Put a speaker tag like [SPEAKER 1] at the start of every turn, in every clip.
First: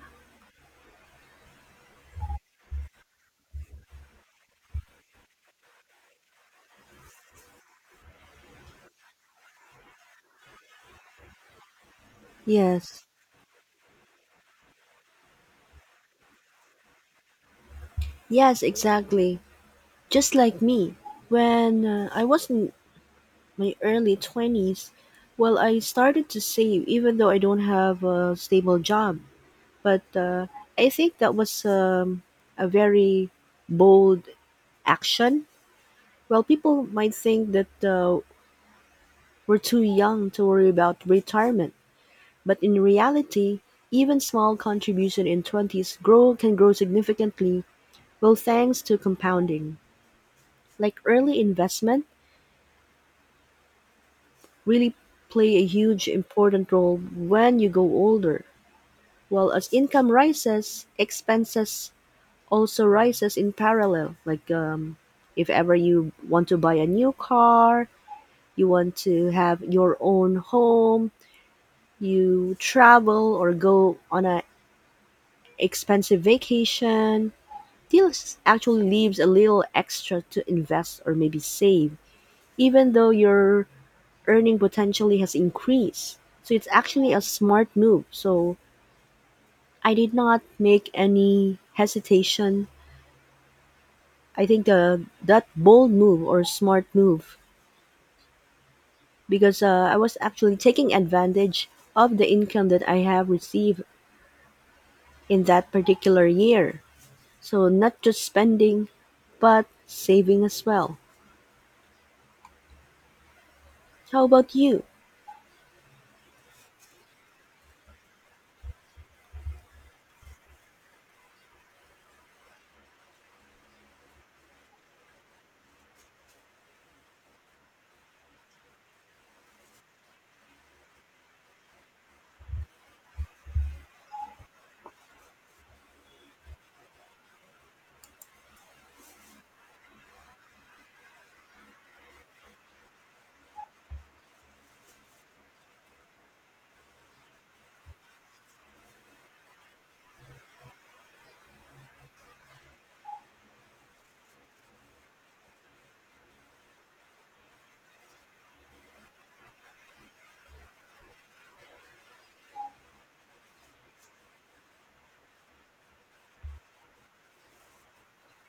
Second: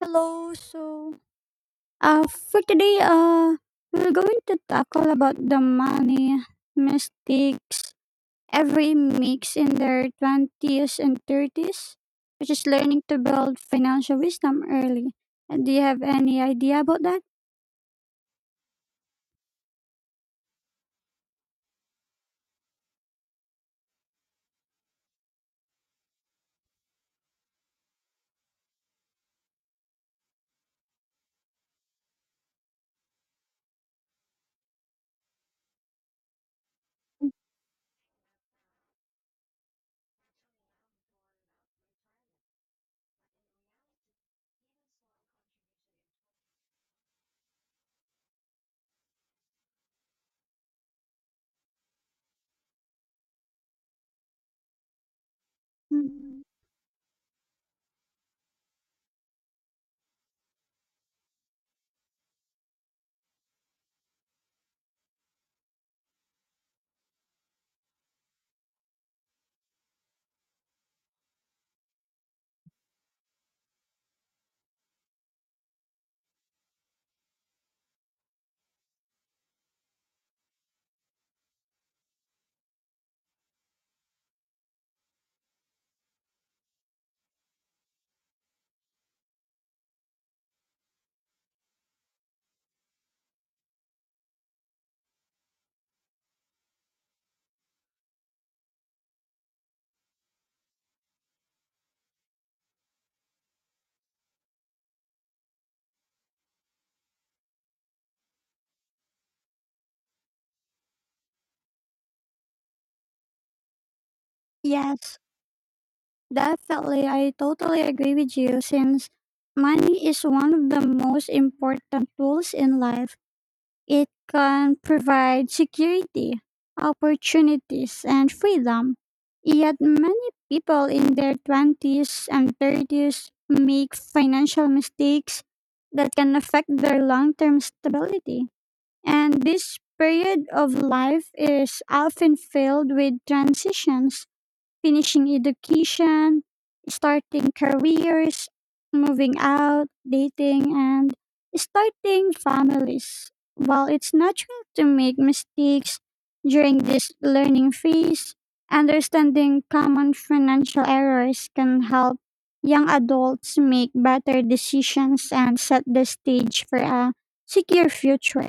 [SPEAKER 1] Hello. For today, we're going to tackle about the money mistakes every makes in their twenties and thirties, which is learning
[SPEAKER 2] Yes,
[SPEAKER 1] to build financial wisdom early. And do you have any idea about that?
[SPEAKER 2] yes, exactly. Just like me, when I was in my early 20s. Well, I started to save even though I don't have a stable job. But I think that was a very bold action. Well, people might think that we're too young to worry about retirement, but in reality, even small contribution in 20s grow can grow significantly, well, thanks to compounding. Like early investment really play a huge
[SPEAKER 1] Mm,
[SPEAKER 2] important role when you go older. Well, as income rises, expenses also rises in parallel. Like if ever you want to buy a new car, you want to have your own home, you travel or go on a expensive vacation, this actually leaves a little extra to invest or maybe save. Even though your earning potentially has increased. So it's actually a smart move. So I did not make any hesitation. I think the that bold move or smart move because I was actually taking advantage of the income that I have received in that particular year. So not just spending, but saving as well. How about you?
[SPEAKER 1] Yes, definitely. I totally agree with you. Since money is one of the most important tools in life, it can provide security, opportunities, and freedom. Yet many people in their 20s and 30s make financial mistakes that can affect their long term stability. And this period of life is often filled with transitions: finishing education, starting careers, moving out, dating, and starting families. While it's natural to make mistakes during this learning phase, understanding common financial errors can help young adults make better decisions and set the stage for a secure future.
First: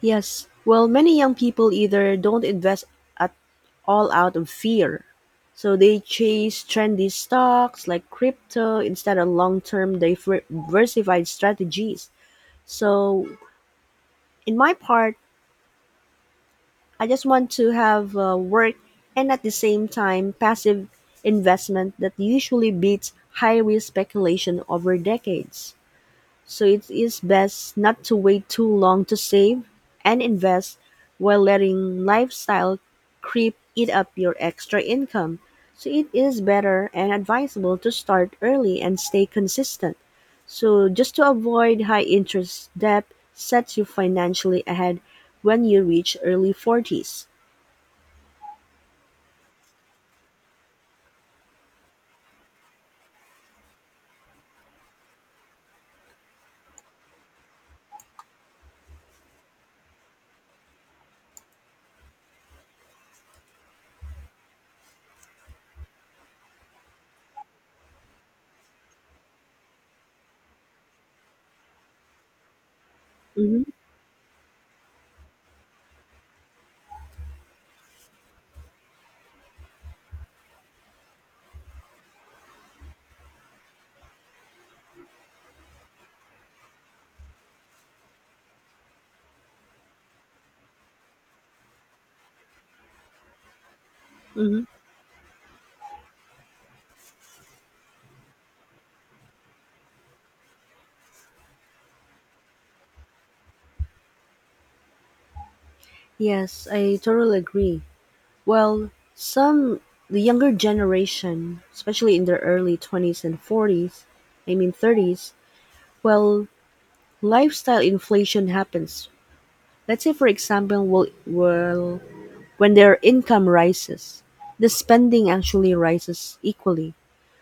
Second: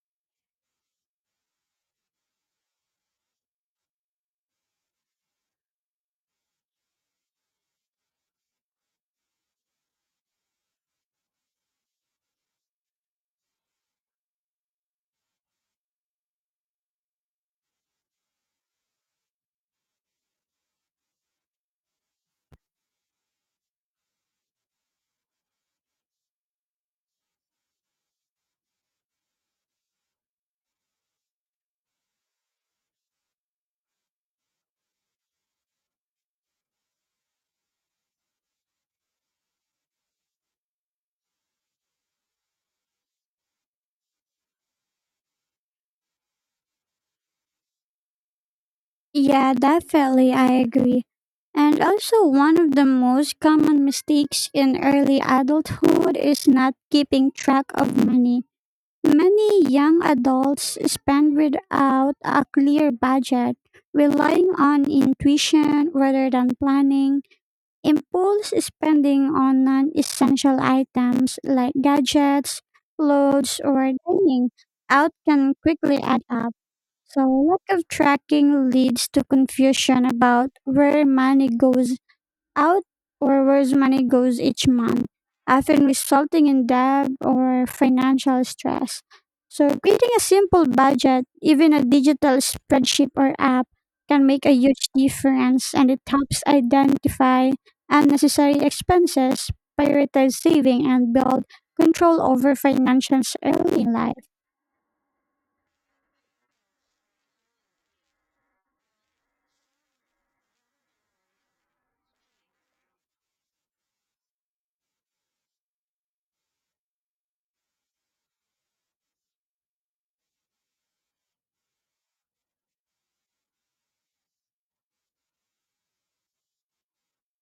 [SPEAKER 2] Yes. Well, many young people either don't invest at all out of fear. So they chase trendy stocks like crypto instead of long term diversified strategies. So, in my part, I just want to have work and at the same time passive investment that usually beats high risk speculation over decades. So it is best not to wait too long to save and invest while letting lifestyle creep eat up your extra income. So it is better and advisable to start early and stay consistent. So just to avoid high interest debt sets you financially ahead when you reach early 40s.
[SPEAKER 1] Yeah, definitely, I agree. And also, one of the most common mistakes in early adulthood is not keeping track of money. Many young adults spend without a clear budget, relying on intuition rather than planning. Impulse spending on non essential items like gadgets, clothes,
[SPEAKER 2] Mm-hmm,
[SPEAKER 1] or dining out can quickly add up. So lack of tracking leads to confusion about where money goes out, or where money goes each month, often resulting in debt or financial stress. So creating a simple budget, even a digital spreadsheet or app, can make a
[SPEAKER 2] mm-hmm.
[SPEAKER 1] huge difference, and it helps identify unnecessary expenses, prioritize saving, and build control over finances early in life.
[SPEAKER 2] Yes, I totally agree. Well, some the younger generation, especially in their early 20s and 40s, I mean 30s, well, lifestyle inflation happens. Let's say for example, well, when their income rises, the spending actually rises equally.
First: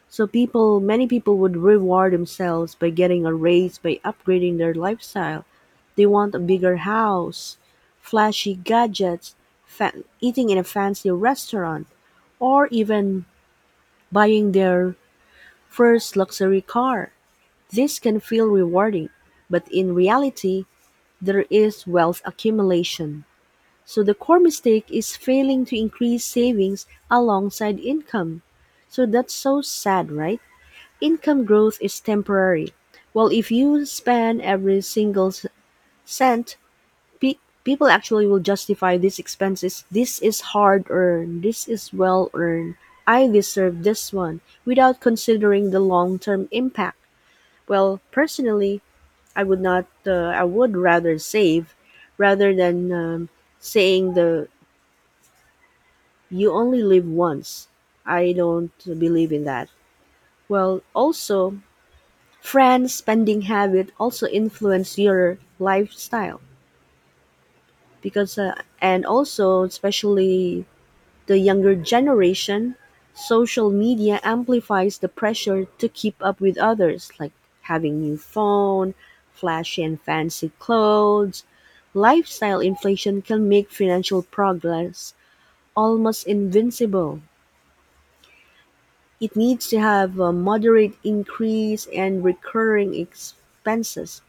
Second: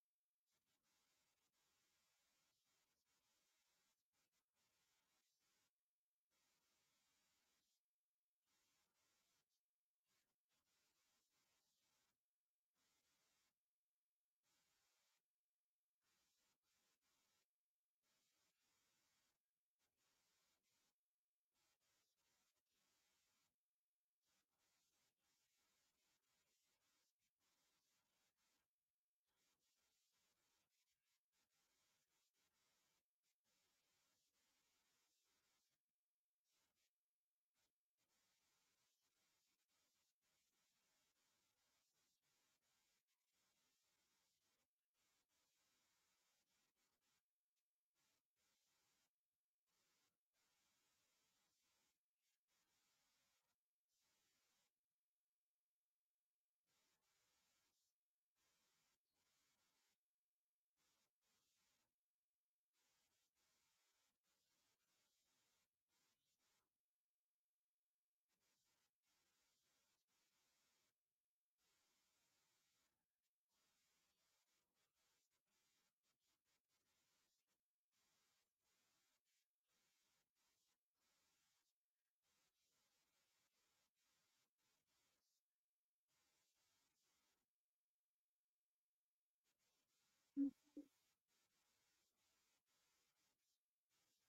[SPEAKER 2] So people many people would reward themselves by getting a raise by upgrading their lifestyle. They want a bigger house, flashy gadgets, eating in a fancy restaurant, or even buying their first luxury car. This can feel rewarding, but in reality, there is wealth accumulation. So the core mistake is failing to increase savings alongside income. So that's so sad, right? Income growth is temporary. Well, if you spend every single cent, people actually will justify these expenses. This is hard earned. This is well earned. I deserve this one without considering the long term impact. Well, personally, I would not. I would rather save rather than saying the you only live once. I don't believe in that. Well, also, friends' spending habit also influence your lifestyle because and also especially the younger generation social media amplifies the pressure to keep up with others, like having new phone, flashy and fancy clothes. Lifestyle inflation can make financial progress almost invincible. It needs to have a moderate increase, and recurring expenses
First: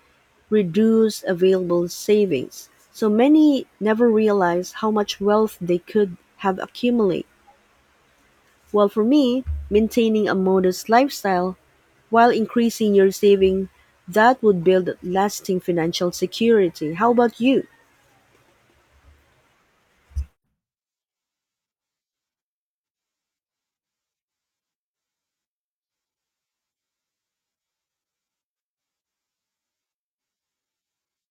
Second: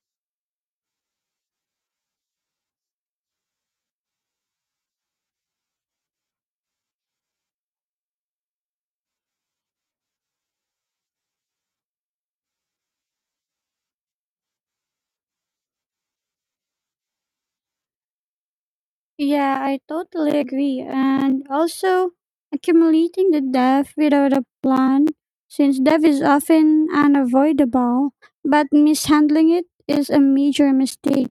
[SPEAKER 2] reduce available savings. So many never realize how much wealth they could have accumulated. While for me, maintaining a modest lifestyle while increasing your saving, that would build lasting financial security. How about you?
[SPEAKER 1] Yeah, I totally agree. And also, accumulating the debt without a plan, since debt is often unavoidable, but mishandling it is a major mistake.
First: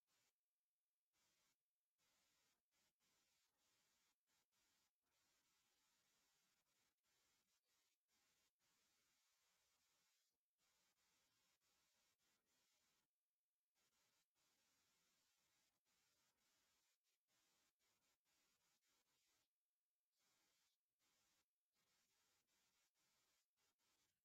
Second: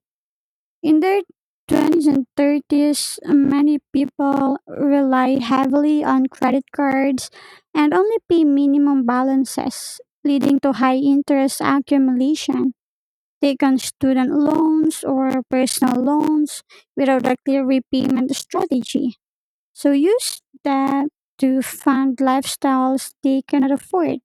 [SPEAKER 1] In their 20s and 30s, many people rely heavily on credit cards and only pay minimum balances, leading to high interest accumulation. Take on student loans or personal loans without a clear repayment strategy. So use that to fund lifestyles they cannot afford,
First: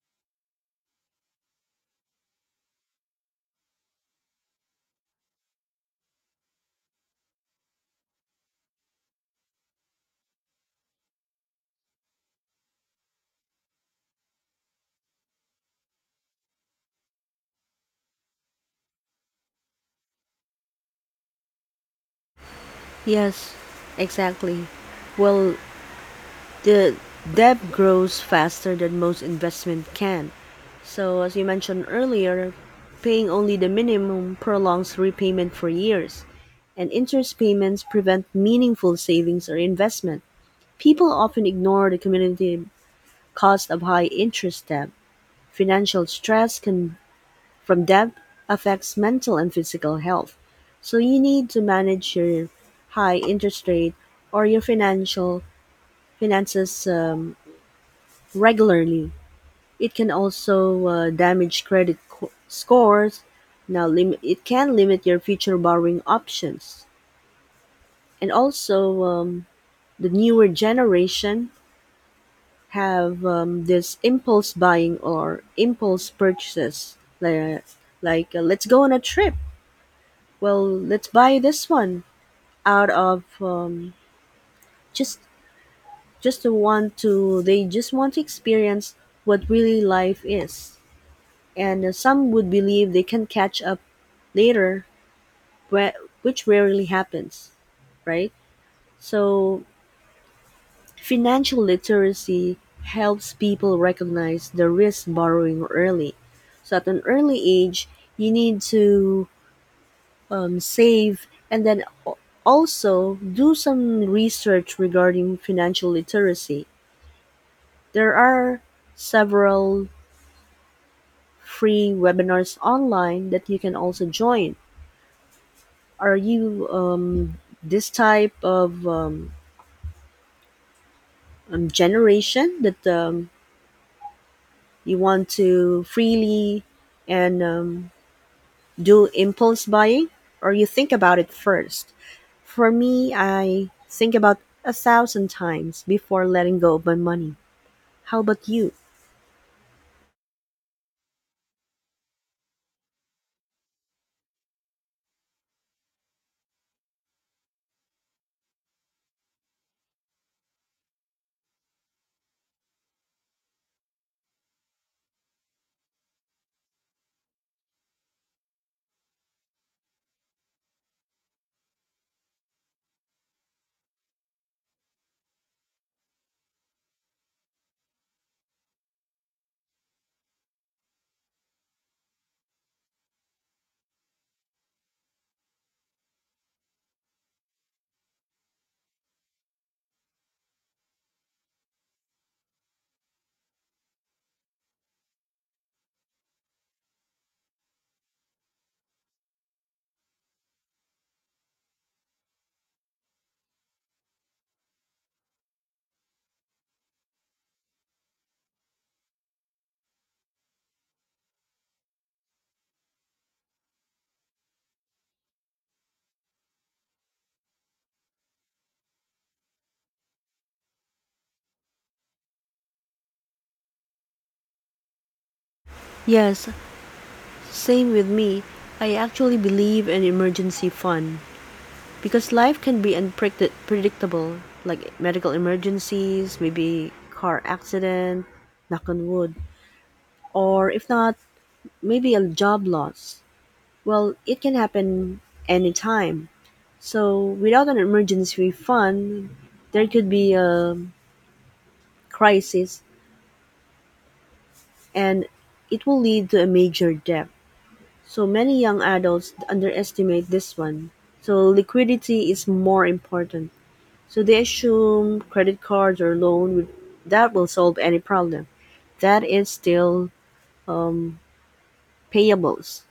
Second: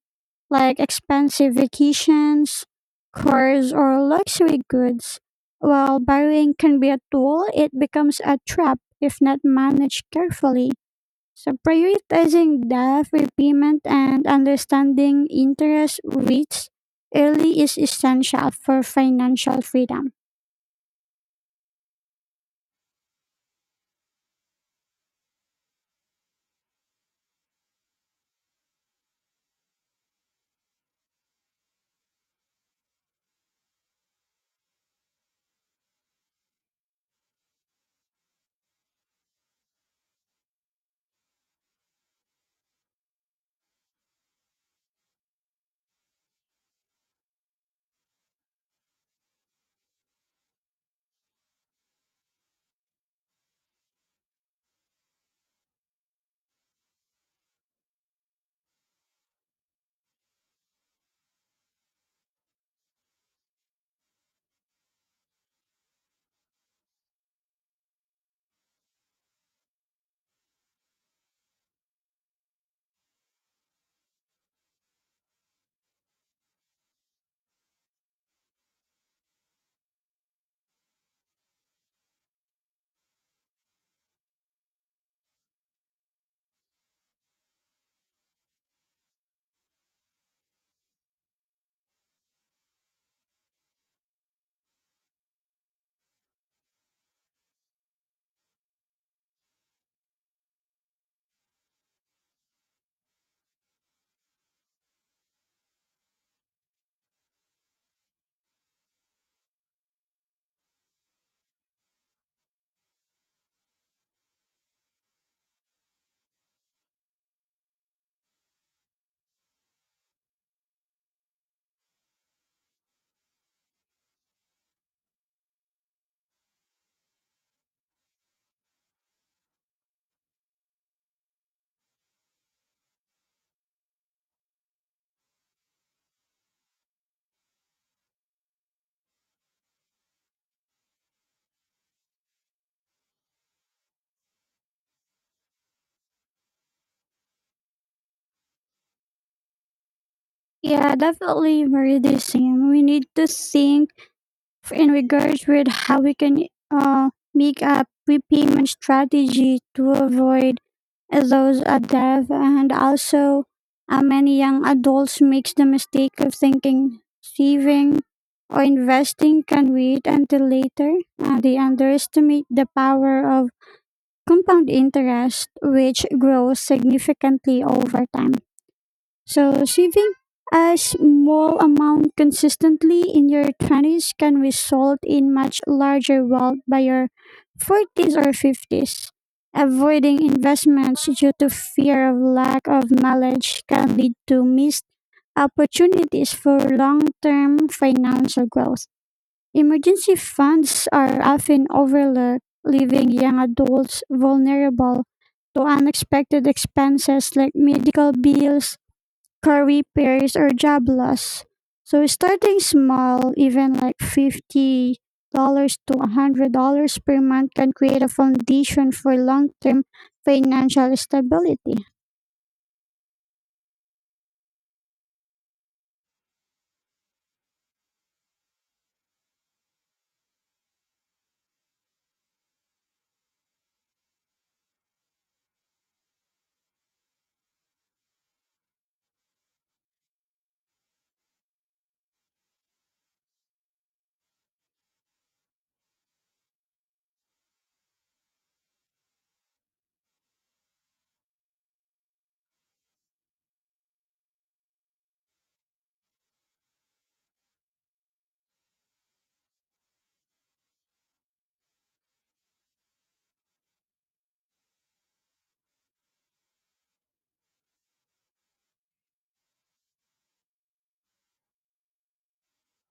[SPEAKER 1] like expensive vacations, cars, or luxury goods. While borrowing can be a tool, it becomes a trap if not managed carefully. So prioritizing debt repayment and understanding interest rates early is essential for financial freedom.
[SPEAKER 2] Yes, exactly. Well, the debt grows faster than most investment can. So, as you mentioned earlier, paying only the minimum prolongs repayment for years, and interest payments prevent meaningful savings or investment. People often ignore the community cost of high interest debt. Financial stress can, from debt, affects mental and physical health. So you need to manage your high interest rate or your financial finances regularly. It can also damage credit scores. Now, it can limit your future borrowing options. And also, the newer generation have this impulse buying or impulse purchases. Like, let's go on a trip. Well, let's buy this one out of just just to want to. They just want to experience what really life is. And some would believe they can catch up later, whe- which rarely happens, right? So, financial literacy helps people recognize the risk borrowing early. So, at an early age, you need to save and then also do some research regarding financial literacy. There are several free webinars online that you can also join. Are you this type of generation that you want to freely and do impulse buying, or you think about it first? For me, I think about a thousand times before letting go of my money. How about you?
[SPEAKER 1] Yeah, definitely, very the same. We need to think in regards with how we can make a prepayment strategy to avoid those debt. And also, many young adults makes the mistake of thinking saving or investing can wait until later. They underestimate the power of compound interest, which grows significantly over time. So saving a small amount consistently in your 20s can result in much larger wealth by your 40s or 50s. Avoiding investments due to fear of lack of knowledge can lead to missed opportunities for long term financial growth. Emergency funds are often overlooked, leaving young adults vulnerable to unexpected expenses like medical bills, curry pairs, or jablas. So starting small, even like $50 to $100 per month, can create a foundation for long term financial stability.
[SPEAKER 2] Yes, same with me. I actually believe in emergency fund because life can be unpredictable, like medical emergencies, maybe car accident, knock on wood, or if not, maybe a job loss. Well, it can happen anytime. So, without an emergency fund, there could be a crisis and it will lead to a major debt. So, many young adults underestimate this one. So, liquidity is more important. So they assume credit cards or loan with, that will solve any problem. That is still um, payables.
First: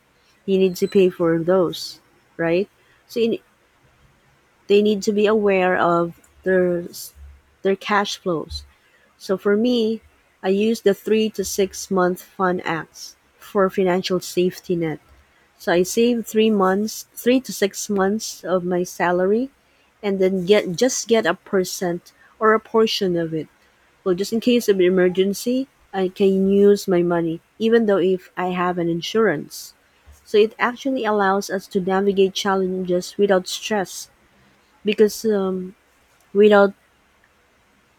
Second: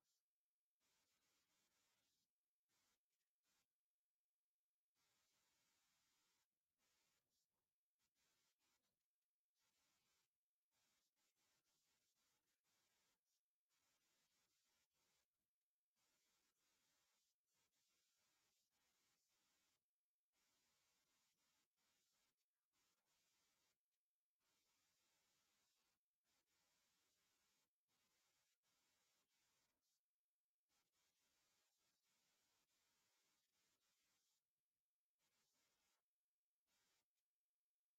[SPEAKER 2] You need to pay for those, right? So you, they need to be aware of their their cash flows. So for me, I use the 3 to 6 month fund acts for financial safety net. So I save 3 months, 3 to 6 months of my salary, and then get just get a percent or a portion of it, well, just in case of emergency, I can use my money, even though if I have an insurance. So it actually allows us to navigate challenges without stress, because without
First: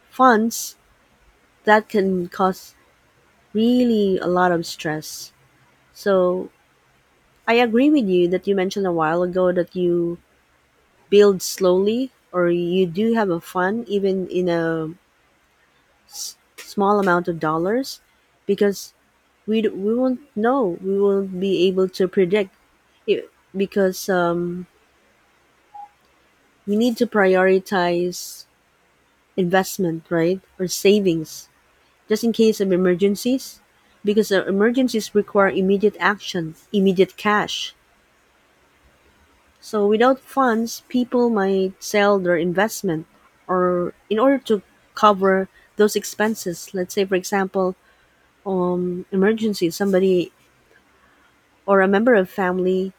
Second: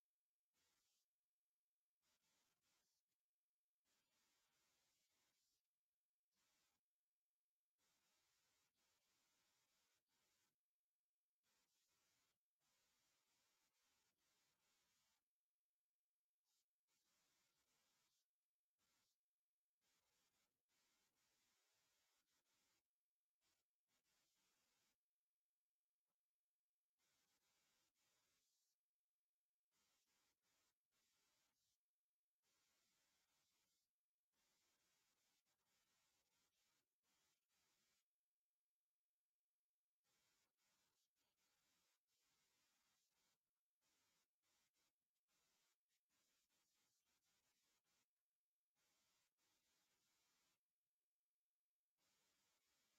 [SPEAKER 2] funds, that can cause really a lot of stress. So I agree with you that you mentioned a while ago that you build slowly, or you do have a fund even in a small amount of dollars, because we won't be able to predict it because we need to prioritize investment right or savings just in case of emergencies, because emergencies require immediate action, immediate cash. So without funds, people might sell their investment or in order to cover those expenses. Let's say for example, emergency, somebody or a member of family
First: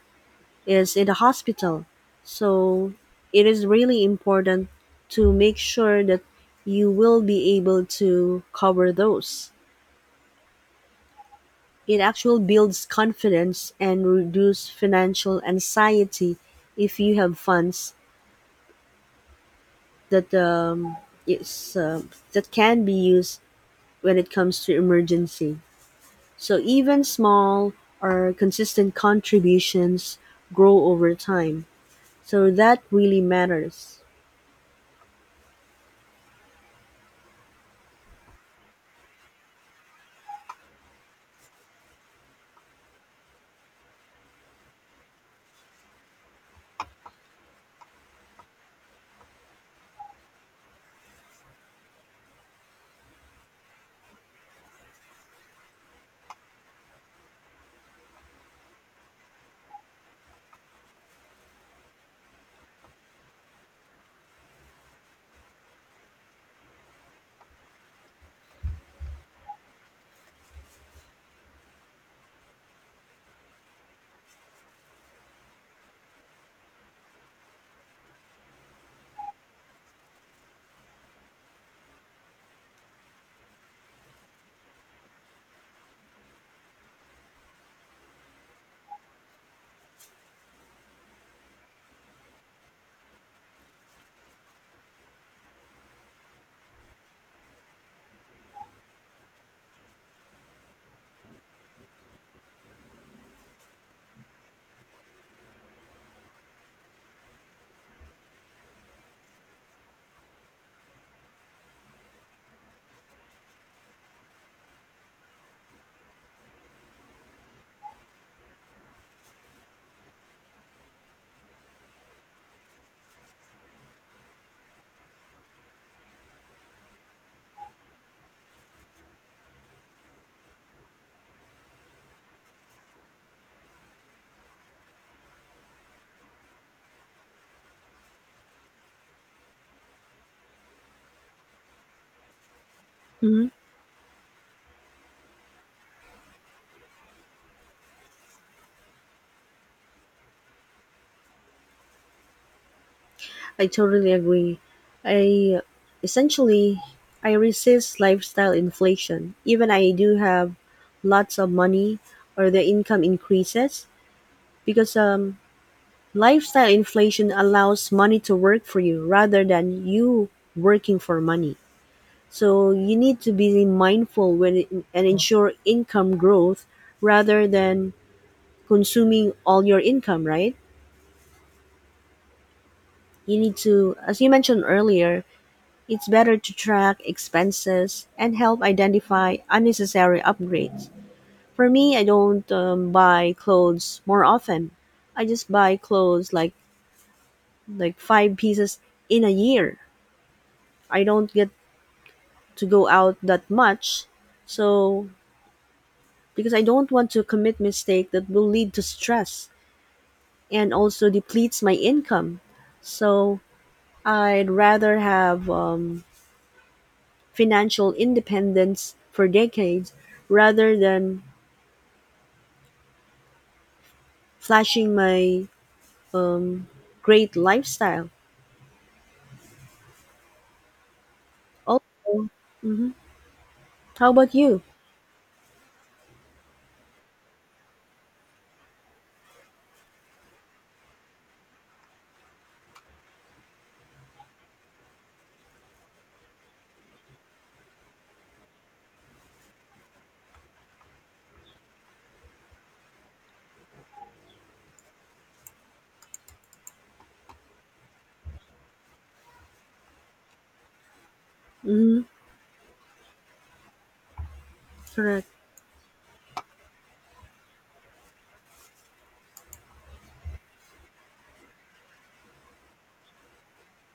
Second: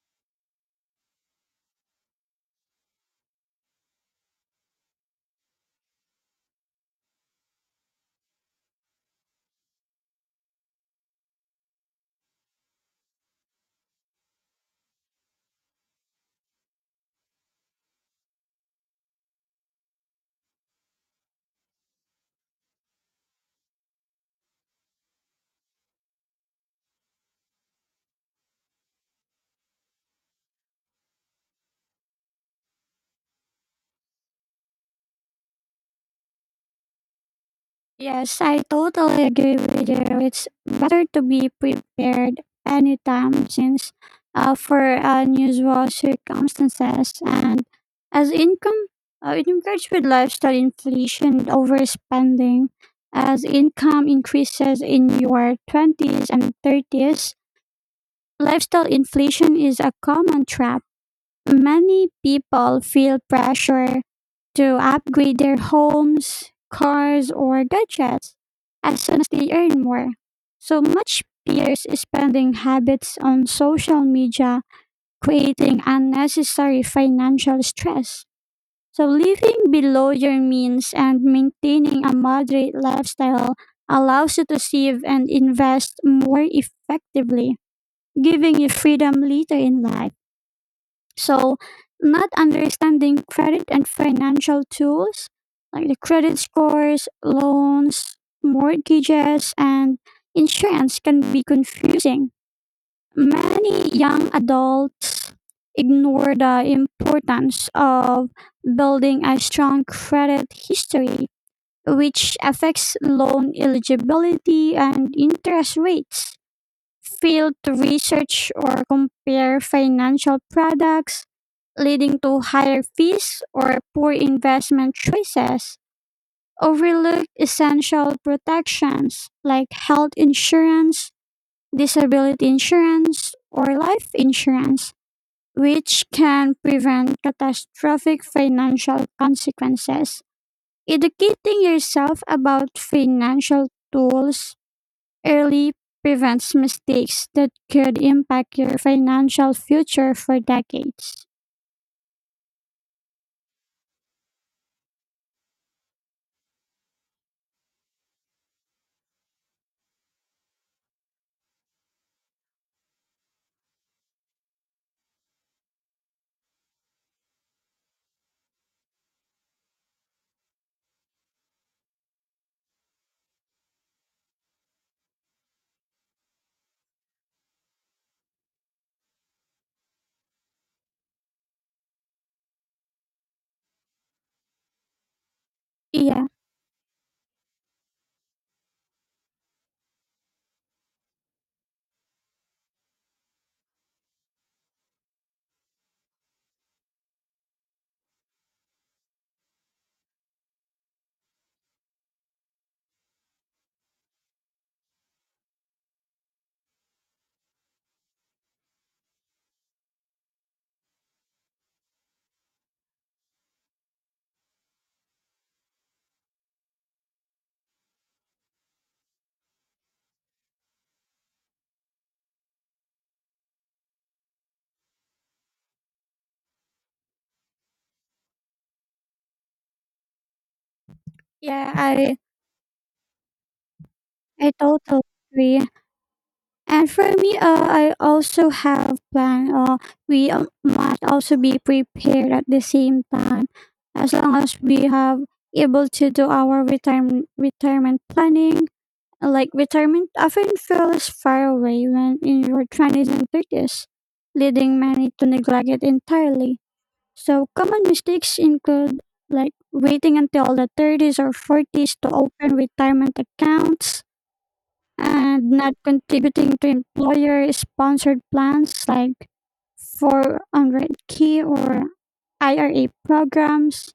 [SPEAKER 2] is in the hospital. So it is really important to make sure that you will be able to cover those. It actually builds confidence and reduce financial anxiety if you have funds that is that can be used when it comes to emergency. So even small or consistent contributions grow over time. So that really matters.
[SPEAKER 1] Yes, I totally agree with you. It's better to be prepared anytime, since for unusual circumstances. And as income, it encouraged with lifestyle inflation overspending. As income increases in your 20s and 30s, lifestyle inflation is a common trap. Many people feel pressure to upgrade their homes, cars, or gadgets as soon as they earn more. So much peers spending habits on social media, creating unnecessary financial stress. So living below your means and maintaining a moderate lifestyle allows you to save and invest more effectively, giving you freedom later in life. So, not understanding credit and financial tools like the credit scores, loans, mortgages, and insurance can be confusing. Many young adults ignore the importance of building a strong credit history, which affects loan eligibility and interest rates, failed to research or compare financial products, leading to higher fees or poor investment choices, overlook essential protections like health insurance, disability insurance, or life insurance, which can prevent catastrophic financial consequences. Educating yourself about
[SPEAKER 2] Mhm.
[SPEAKER 1] financial tools early prevents mistakes that could impact your financial future for decades.
[SPEAKER 2] I totally agree. I essentially I resist lifestyle inflation. Even I do have lots of money or the income increases because lifestyle inflation allows money to work for you rather than you working for money. So you need to be mindful when it, and ensure income growth rather than consuming all your income, right? You need to, as you mentioned earlier, it's
[SPEAKER 1] Yeah,
[SPEAKER 2] better to track expenses and help identify unnecessary upgrades. For me, I don't buy clothes more often. I just buy clothes like five pieces in a year. I don't get to go out that much, so because I don't want to commit mistake that will lead to stress and also depletes my income. So I'd rather have financial independence for decades rather than flashing my um, great lifestyle.
[SPEAKER 1] yeah, I
[SPEAKER 2] Also, hmm, how about
[SPEAKER 1] I
[SPEAKER 2] you?
[SPEAKER 1] totally agree. And for me, I also have plan. We must also be prepared at the same time. As long as we have able to do our retirement planning, like retirement often feels far away when in your twenties and thirties, leading many to neglect it entirely. So common mistakes include like waiting until the 30s or 40s
[SPEAKER 2] Hmm.
[SPEAKER 1] to open retirement accounts,
[SPEAKER 2] Correct.
[SPEAKER 1] and not contributing to employer sponsored plans like 400 k or IRA programs,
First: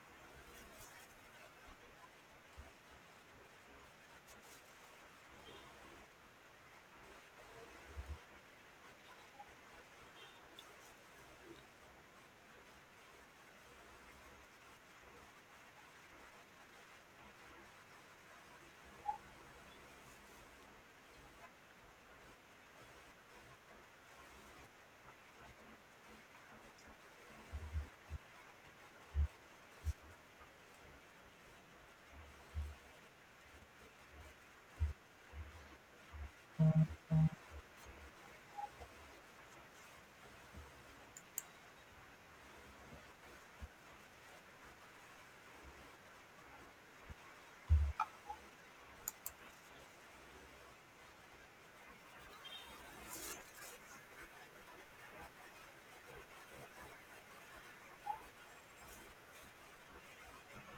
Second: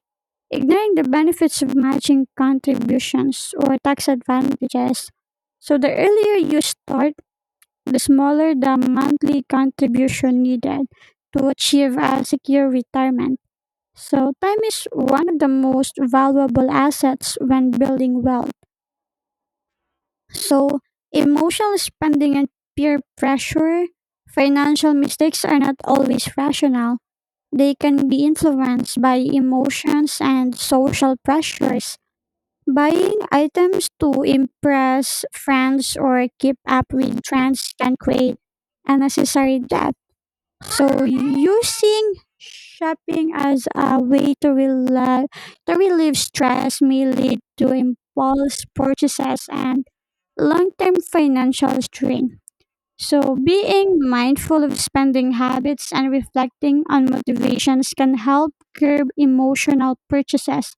[SPEAKER 1] ignoring the benefits of matching contributions or tax advantages. So the earlier you start, the smaller the monthly contribution needed to achieve a secure retirement. So, time is one of the most valuable assets when building wealth. So, emotional spending and peer pressure, financial mistakes are not always rational. They can be influenced by emotions and social pressures. Buying items to impress friends or keep up with trends can create unnecessary debt. So using shopping as a way to rela to relieve stress may lead to impulse purchases and long-term financial strain. So being mindful of spending habits and reflecting on motivations can help curb emotional purchases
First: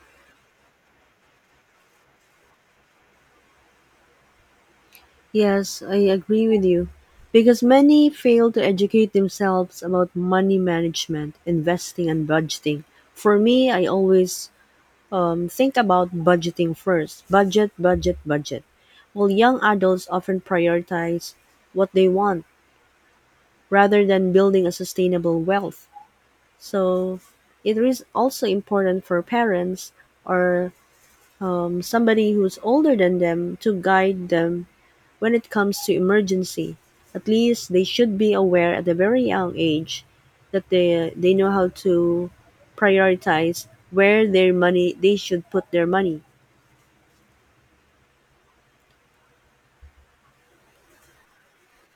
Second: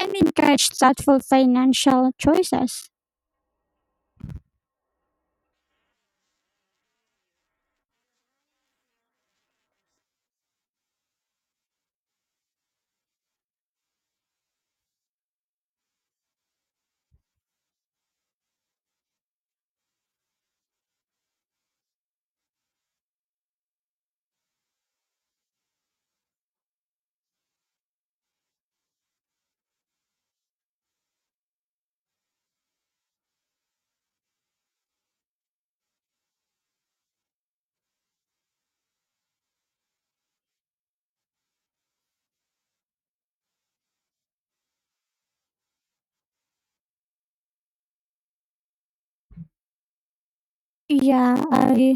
[SPEAKER 1] and encourage thoughtful financial choices.
[SPEAKER 2] Yes, I agree with you. Because many fail to educate themselves about money management, investing, and budgeting. For me, I always think about budgeting first, budget, budget, budget. While young adults often prioritize what they want rather than building a sustainable wealth. So it is also important for parents or somebody who's older than them to guide them when it comes to emergency. At least they should be aware at a very young age that they know how to prioritize where their money they should put their money.
[SPEAKER 1] Yeah, I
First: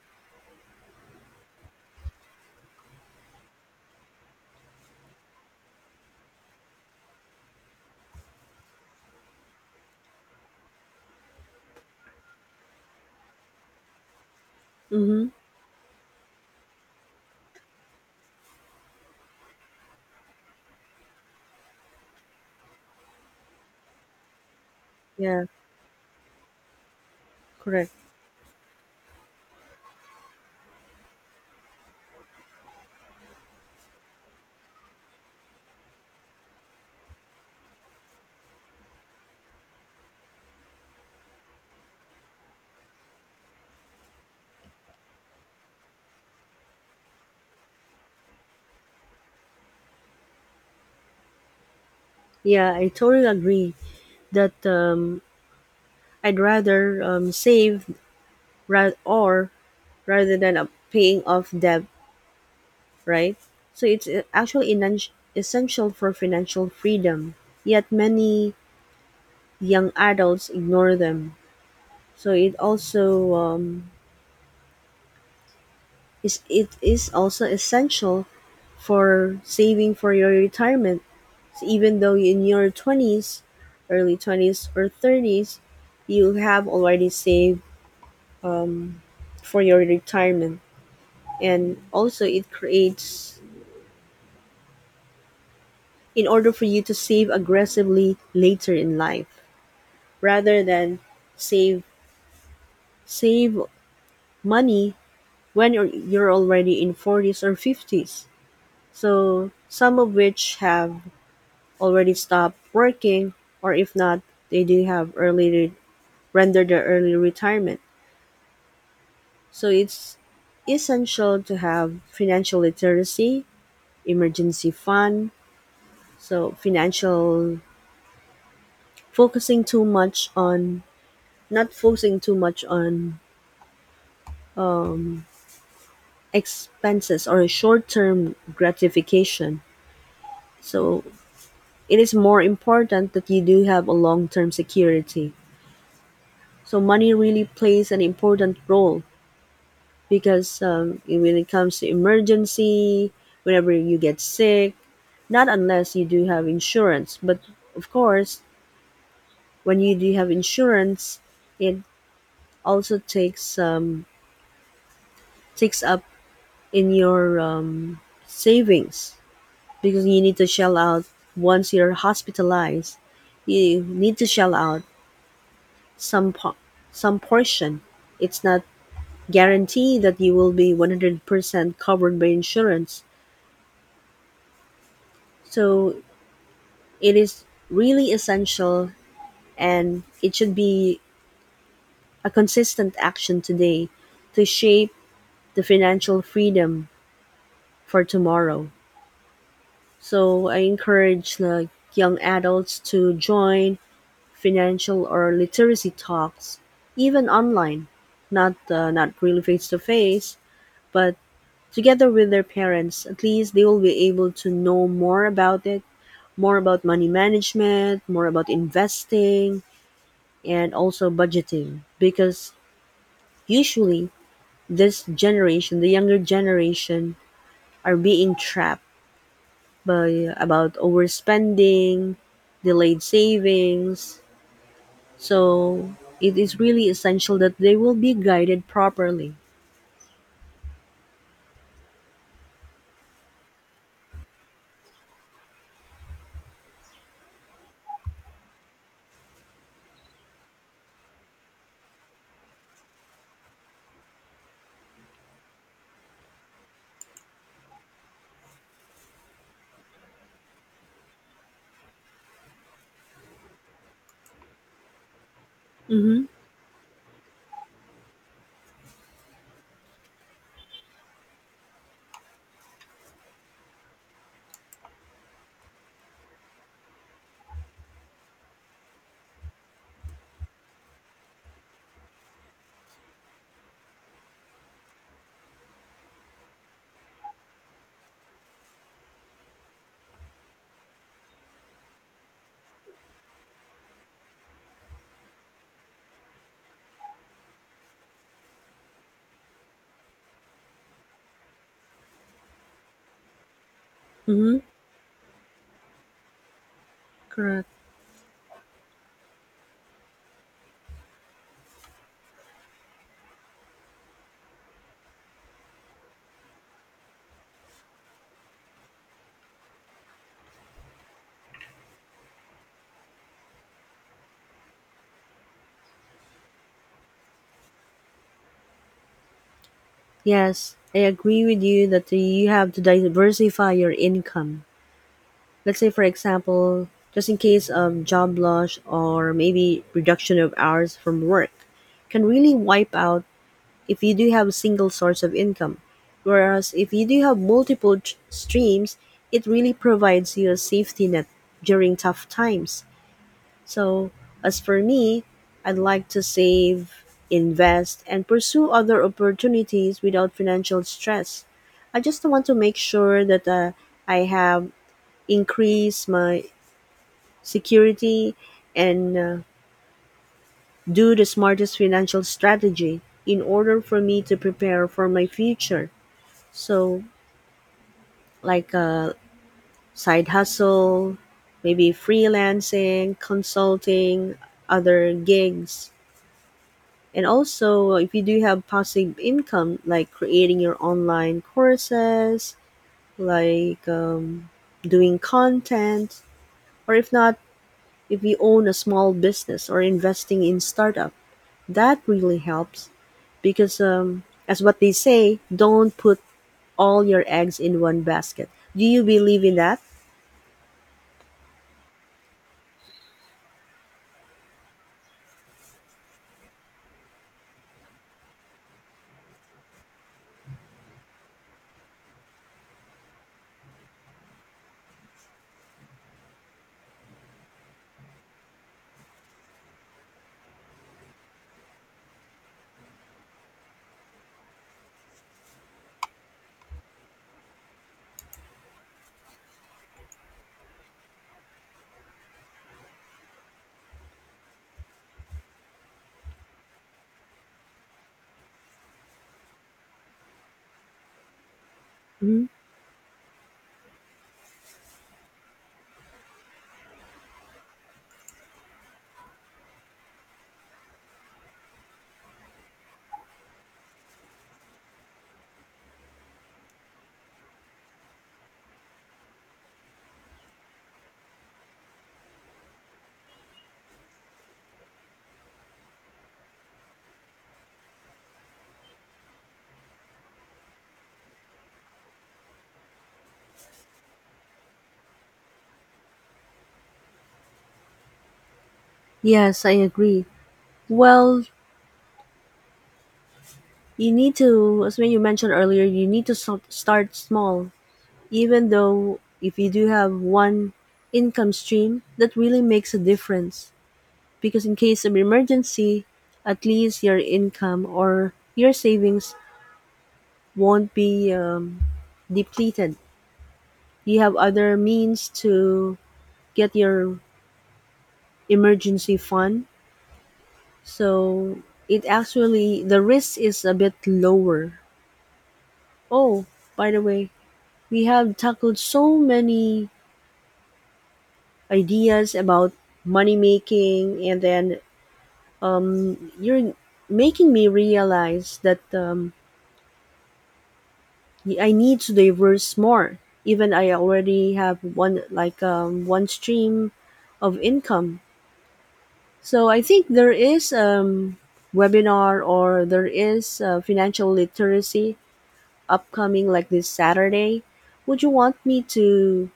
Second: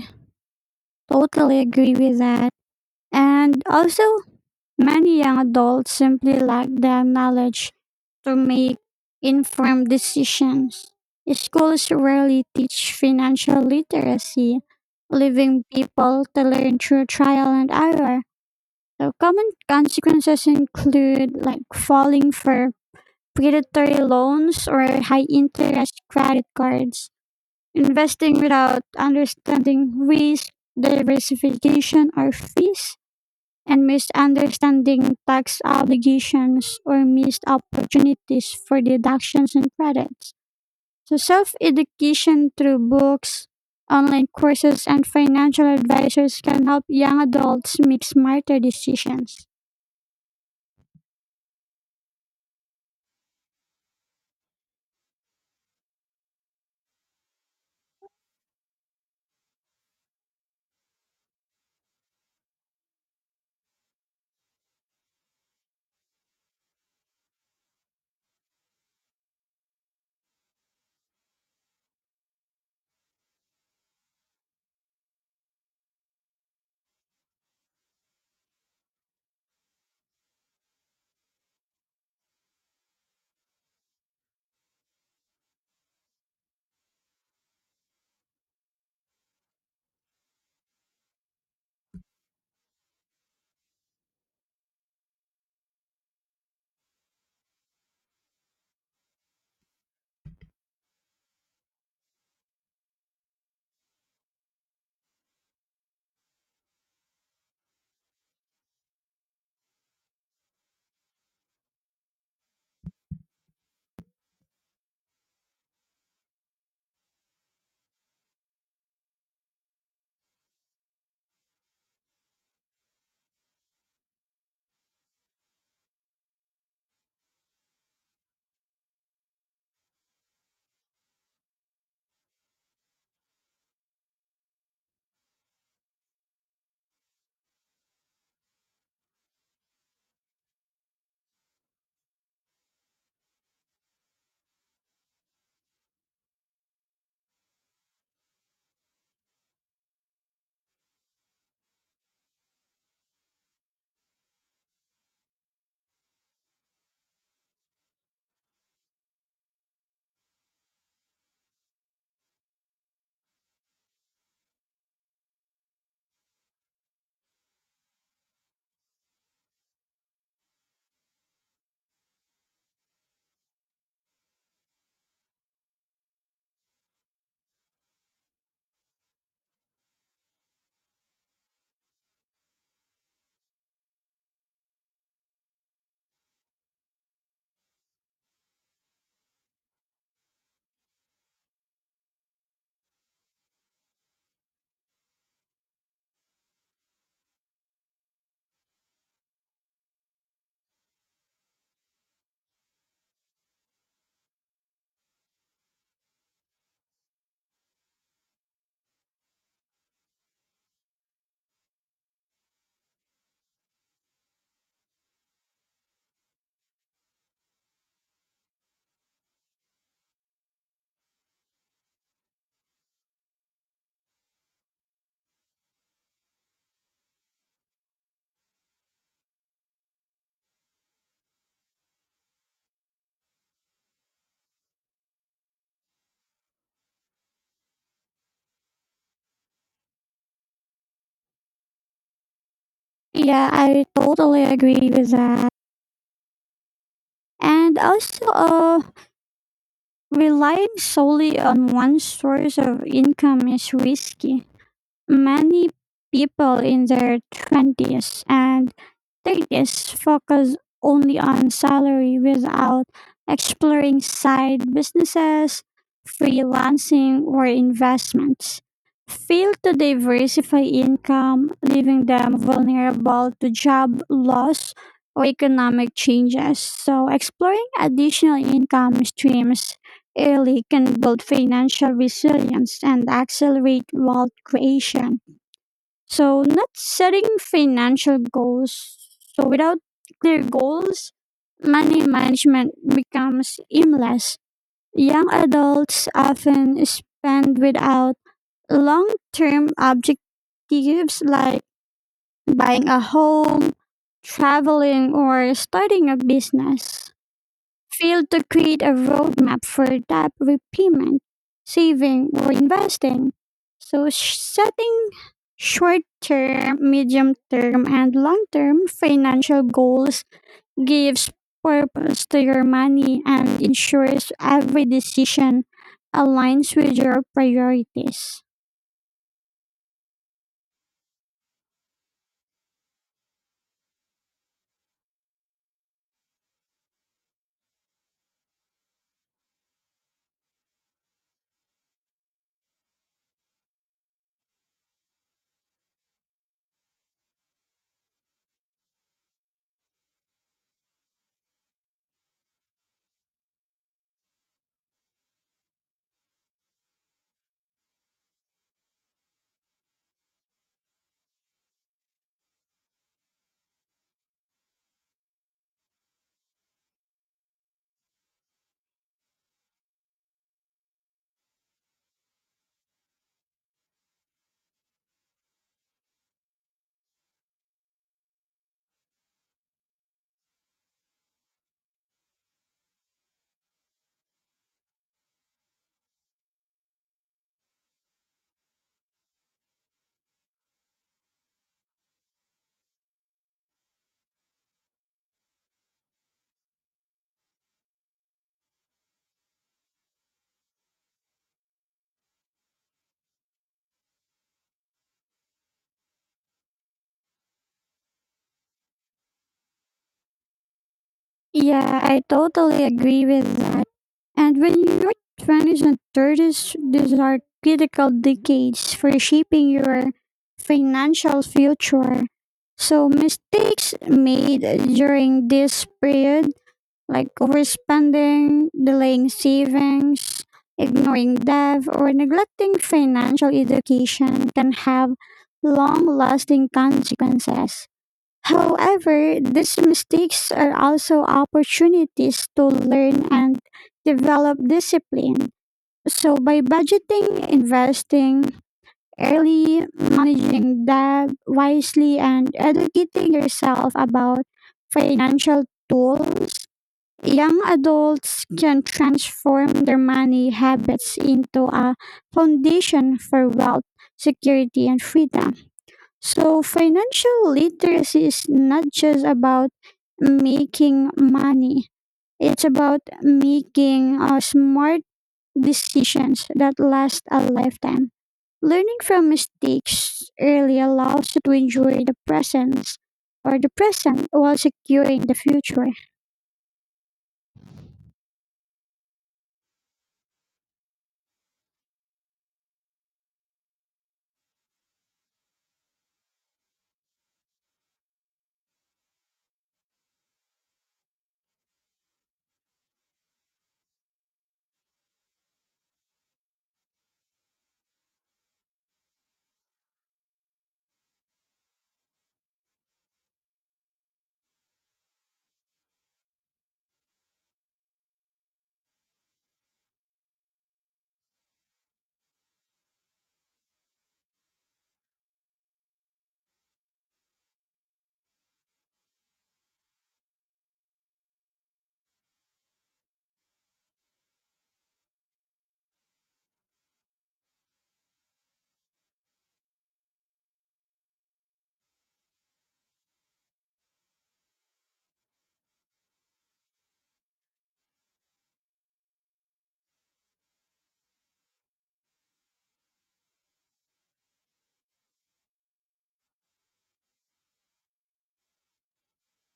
[SPEAKER 1] totally agree with that. And also, many young adults simply lack the knowledge to make informed decisions. Schools rarely teach financial literacy,
[SPEAKER 2] Mm-hmm.
[SPEAKER 1] leaving people to learn through trial and error. So common consequences include like falling for predatory loans or high
[SPEAKER 2] Yeah,
[SPEAKER 1] interest credit cards,
[SPEAKER 2] correct.
[SPEAKER 1] investing without understanding risk, diversification, or fees, and misunderstanding tax obligations or missed opportunities for deductions and credits. So, self education through books, online courses, and financial advisors can help young adults make smarter decisions.
[SPEAKER 2] Yeah, I totally agree that I'd rather save ra- or rather than paying off debt, right? So it's actually essential for financial freedom. Yet many young adults ignore them. So it also is it is also essential for saving for your retirement. So even though in your twenties, early 20s or thirties, you have already saved for your retirement. And also it creates in order for you to save aggressively later in life, rather than save save money when you're already in 40s or 50s. So some of which have already stopped working, or if not, they do have rendered their early retirement. So it's essential to have financial literacy, emergency fund, so financial focusing too much on not focusing too much on um, expenses or a short-term gratification. So it is more important that you do have a long-term security. So money really plays an important role because when it comes to emergency, whenever you get sick, not unless you do have insurance. But of course, when you do have insurance, it also takes takes up in your savings, because you need to shell out. Once you're hospitalized you need to shell out some some portion. It's not guaranteed that you will be 100% covered by insurance, so it is really essential, and it should be a consistent action today to shape the financial freedom for tomorrow. So I encourage like young adults to join financial or literacy talks, even online, not not really face to face, but together with their parents. At least they will be able to know more about it, more about money management, more about investing, and also budgeting. Because usually this generation, the younger generation, are being trapped by about overspending, delayed savings. So it is really essential that they will be guided properly.
[SPEAKER 1] Yeah, I totally agree with that. And also, relying solely on one source of income is risky. Many people in their 20s and, they just focus only on salary without exploring side businesses,
[SPEAKER 2] Mm-hmm.
[SPEAKER 1] freelancing, or investments. Fail to diversify income, leaving them vulnerable to job loss or economic changes. So, exploring additional income streams early can build financial resilience and accelerate wealth creation. So, not setting financial goals. So, without clear goals, money management becomes aimless. Young adults often spend without long term objectives like buying a home,
[SPEAKER 2] Mm-hmm.
[SPEAKER 1] traveling, or starting a business,
[SPEAKER 2] Correct.
[SPEAKER 1] failed to create a roadmap for debt repayment, saving, or investing. So, setting short term, medium term, and long term financial goals gives purpose to your money and ensures every decision aligns with your priorities.
[SPEAKER 2] Yes, I agree with you that you have to diversify your income. Let's say, for example, just in case of job loss or maybe reduction of hours from work, can really wipe out if you do have a single source of income. Whereas if you do have multiple streams, it really provides you a safety net during tough times. So, as for me, I'd like to save, invest, and pursue other opportunities without financial stress. I just want to make sure that I have increased my security, and do the smartest financial strategy in order for me to prepare for my future. So, like a side hustle, maybe freelancing, consulting, other gigs. And also, if you do have passive income, like creating your online courses, like doing content, or if not, if you own a small business or investing in startup, that really helps because, as what they say, don't put all your eggs in one basket. Do you believe in that?
[SPEAKER 1] Yeah, I totally agree with that. And when your 20s and 30s, these are critical decades for shaping your financial future. So, mistakes made during this period, like overspending, delaying savings, ignoring debt, or neglecting financial education, can have long lasting consequences. However, these mistakes are also opportunities to learn and develop discipline. So, by budgeting, investing early, managing debt wisely,
[SPEAKER 2] Mhm.
[SPEAKER 1] and educating yourself about financial tools, young adults can transform their money habits into a foundation for wealth, security, and freedom. So, financial literacy is not just about making money, it's about making smart decisions that last a lifetime. Learning from mistakes early allows you to enjoy the present while securing the future.
[SPEAKER 2] Yes, I agree. Well, you need to, as when you mentioned earlier, you need to start small. Even though if you do have one income stream, that really makes a difference, because in case of emergency at least your income or your savings won't be depleted. You have other means to get your emergency fund, so it actually the risk is a bit lower. Oh, by the way, we have tackled so many ideas about money making, and then you're making me realize that I need to diverse more. Even I already have one like one stream of income. So I think there is webinar or there is financial literacy upcoming like this Saturday. Would you want me to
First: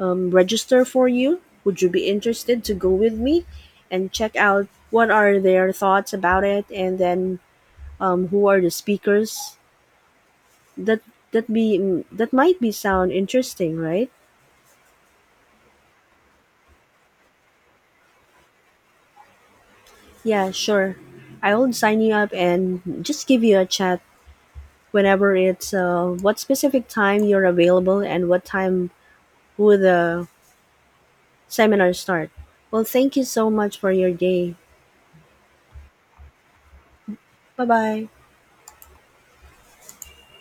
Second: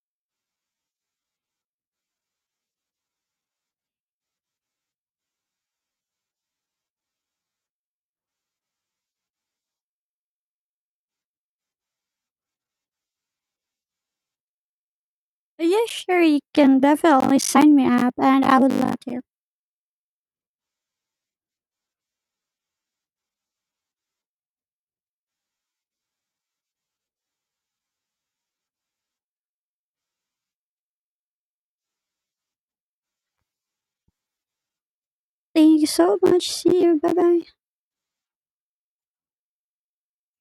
[SPEAKER 2] register for you? Would you be interested to go with me and check out what are their thoughts about it, and then who are the speakers. That that be that might be sound interesting, right?
[SPEAKER 1] Yeah, sure, you can definitely sign me up and I would love to.
[SPEAKER 2] Yeah, sure. I'll sign you up and just give you a chat whenever it's what specific time you're available and what time will the seminar start. Well, thank you so much for your day.
[SPEAKER 1] Thank you so much. See you. Bye bye.
[SPEAKER 2] Bye bye.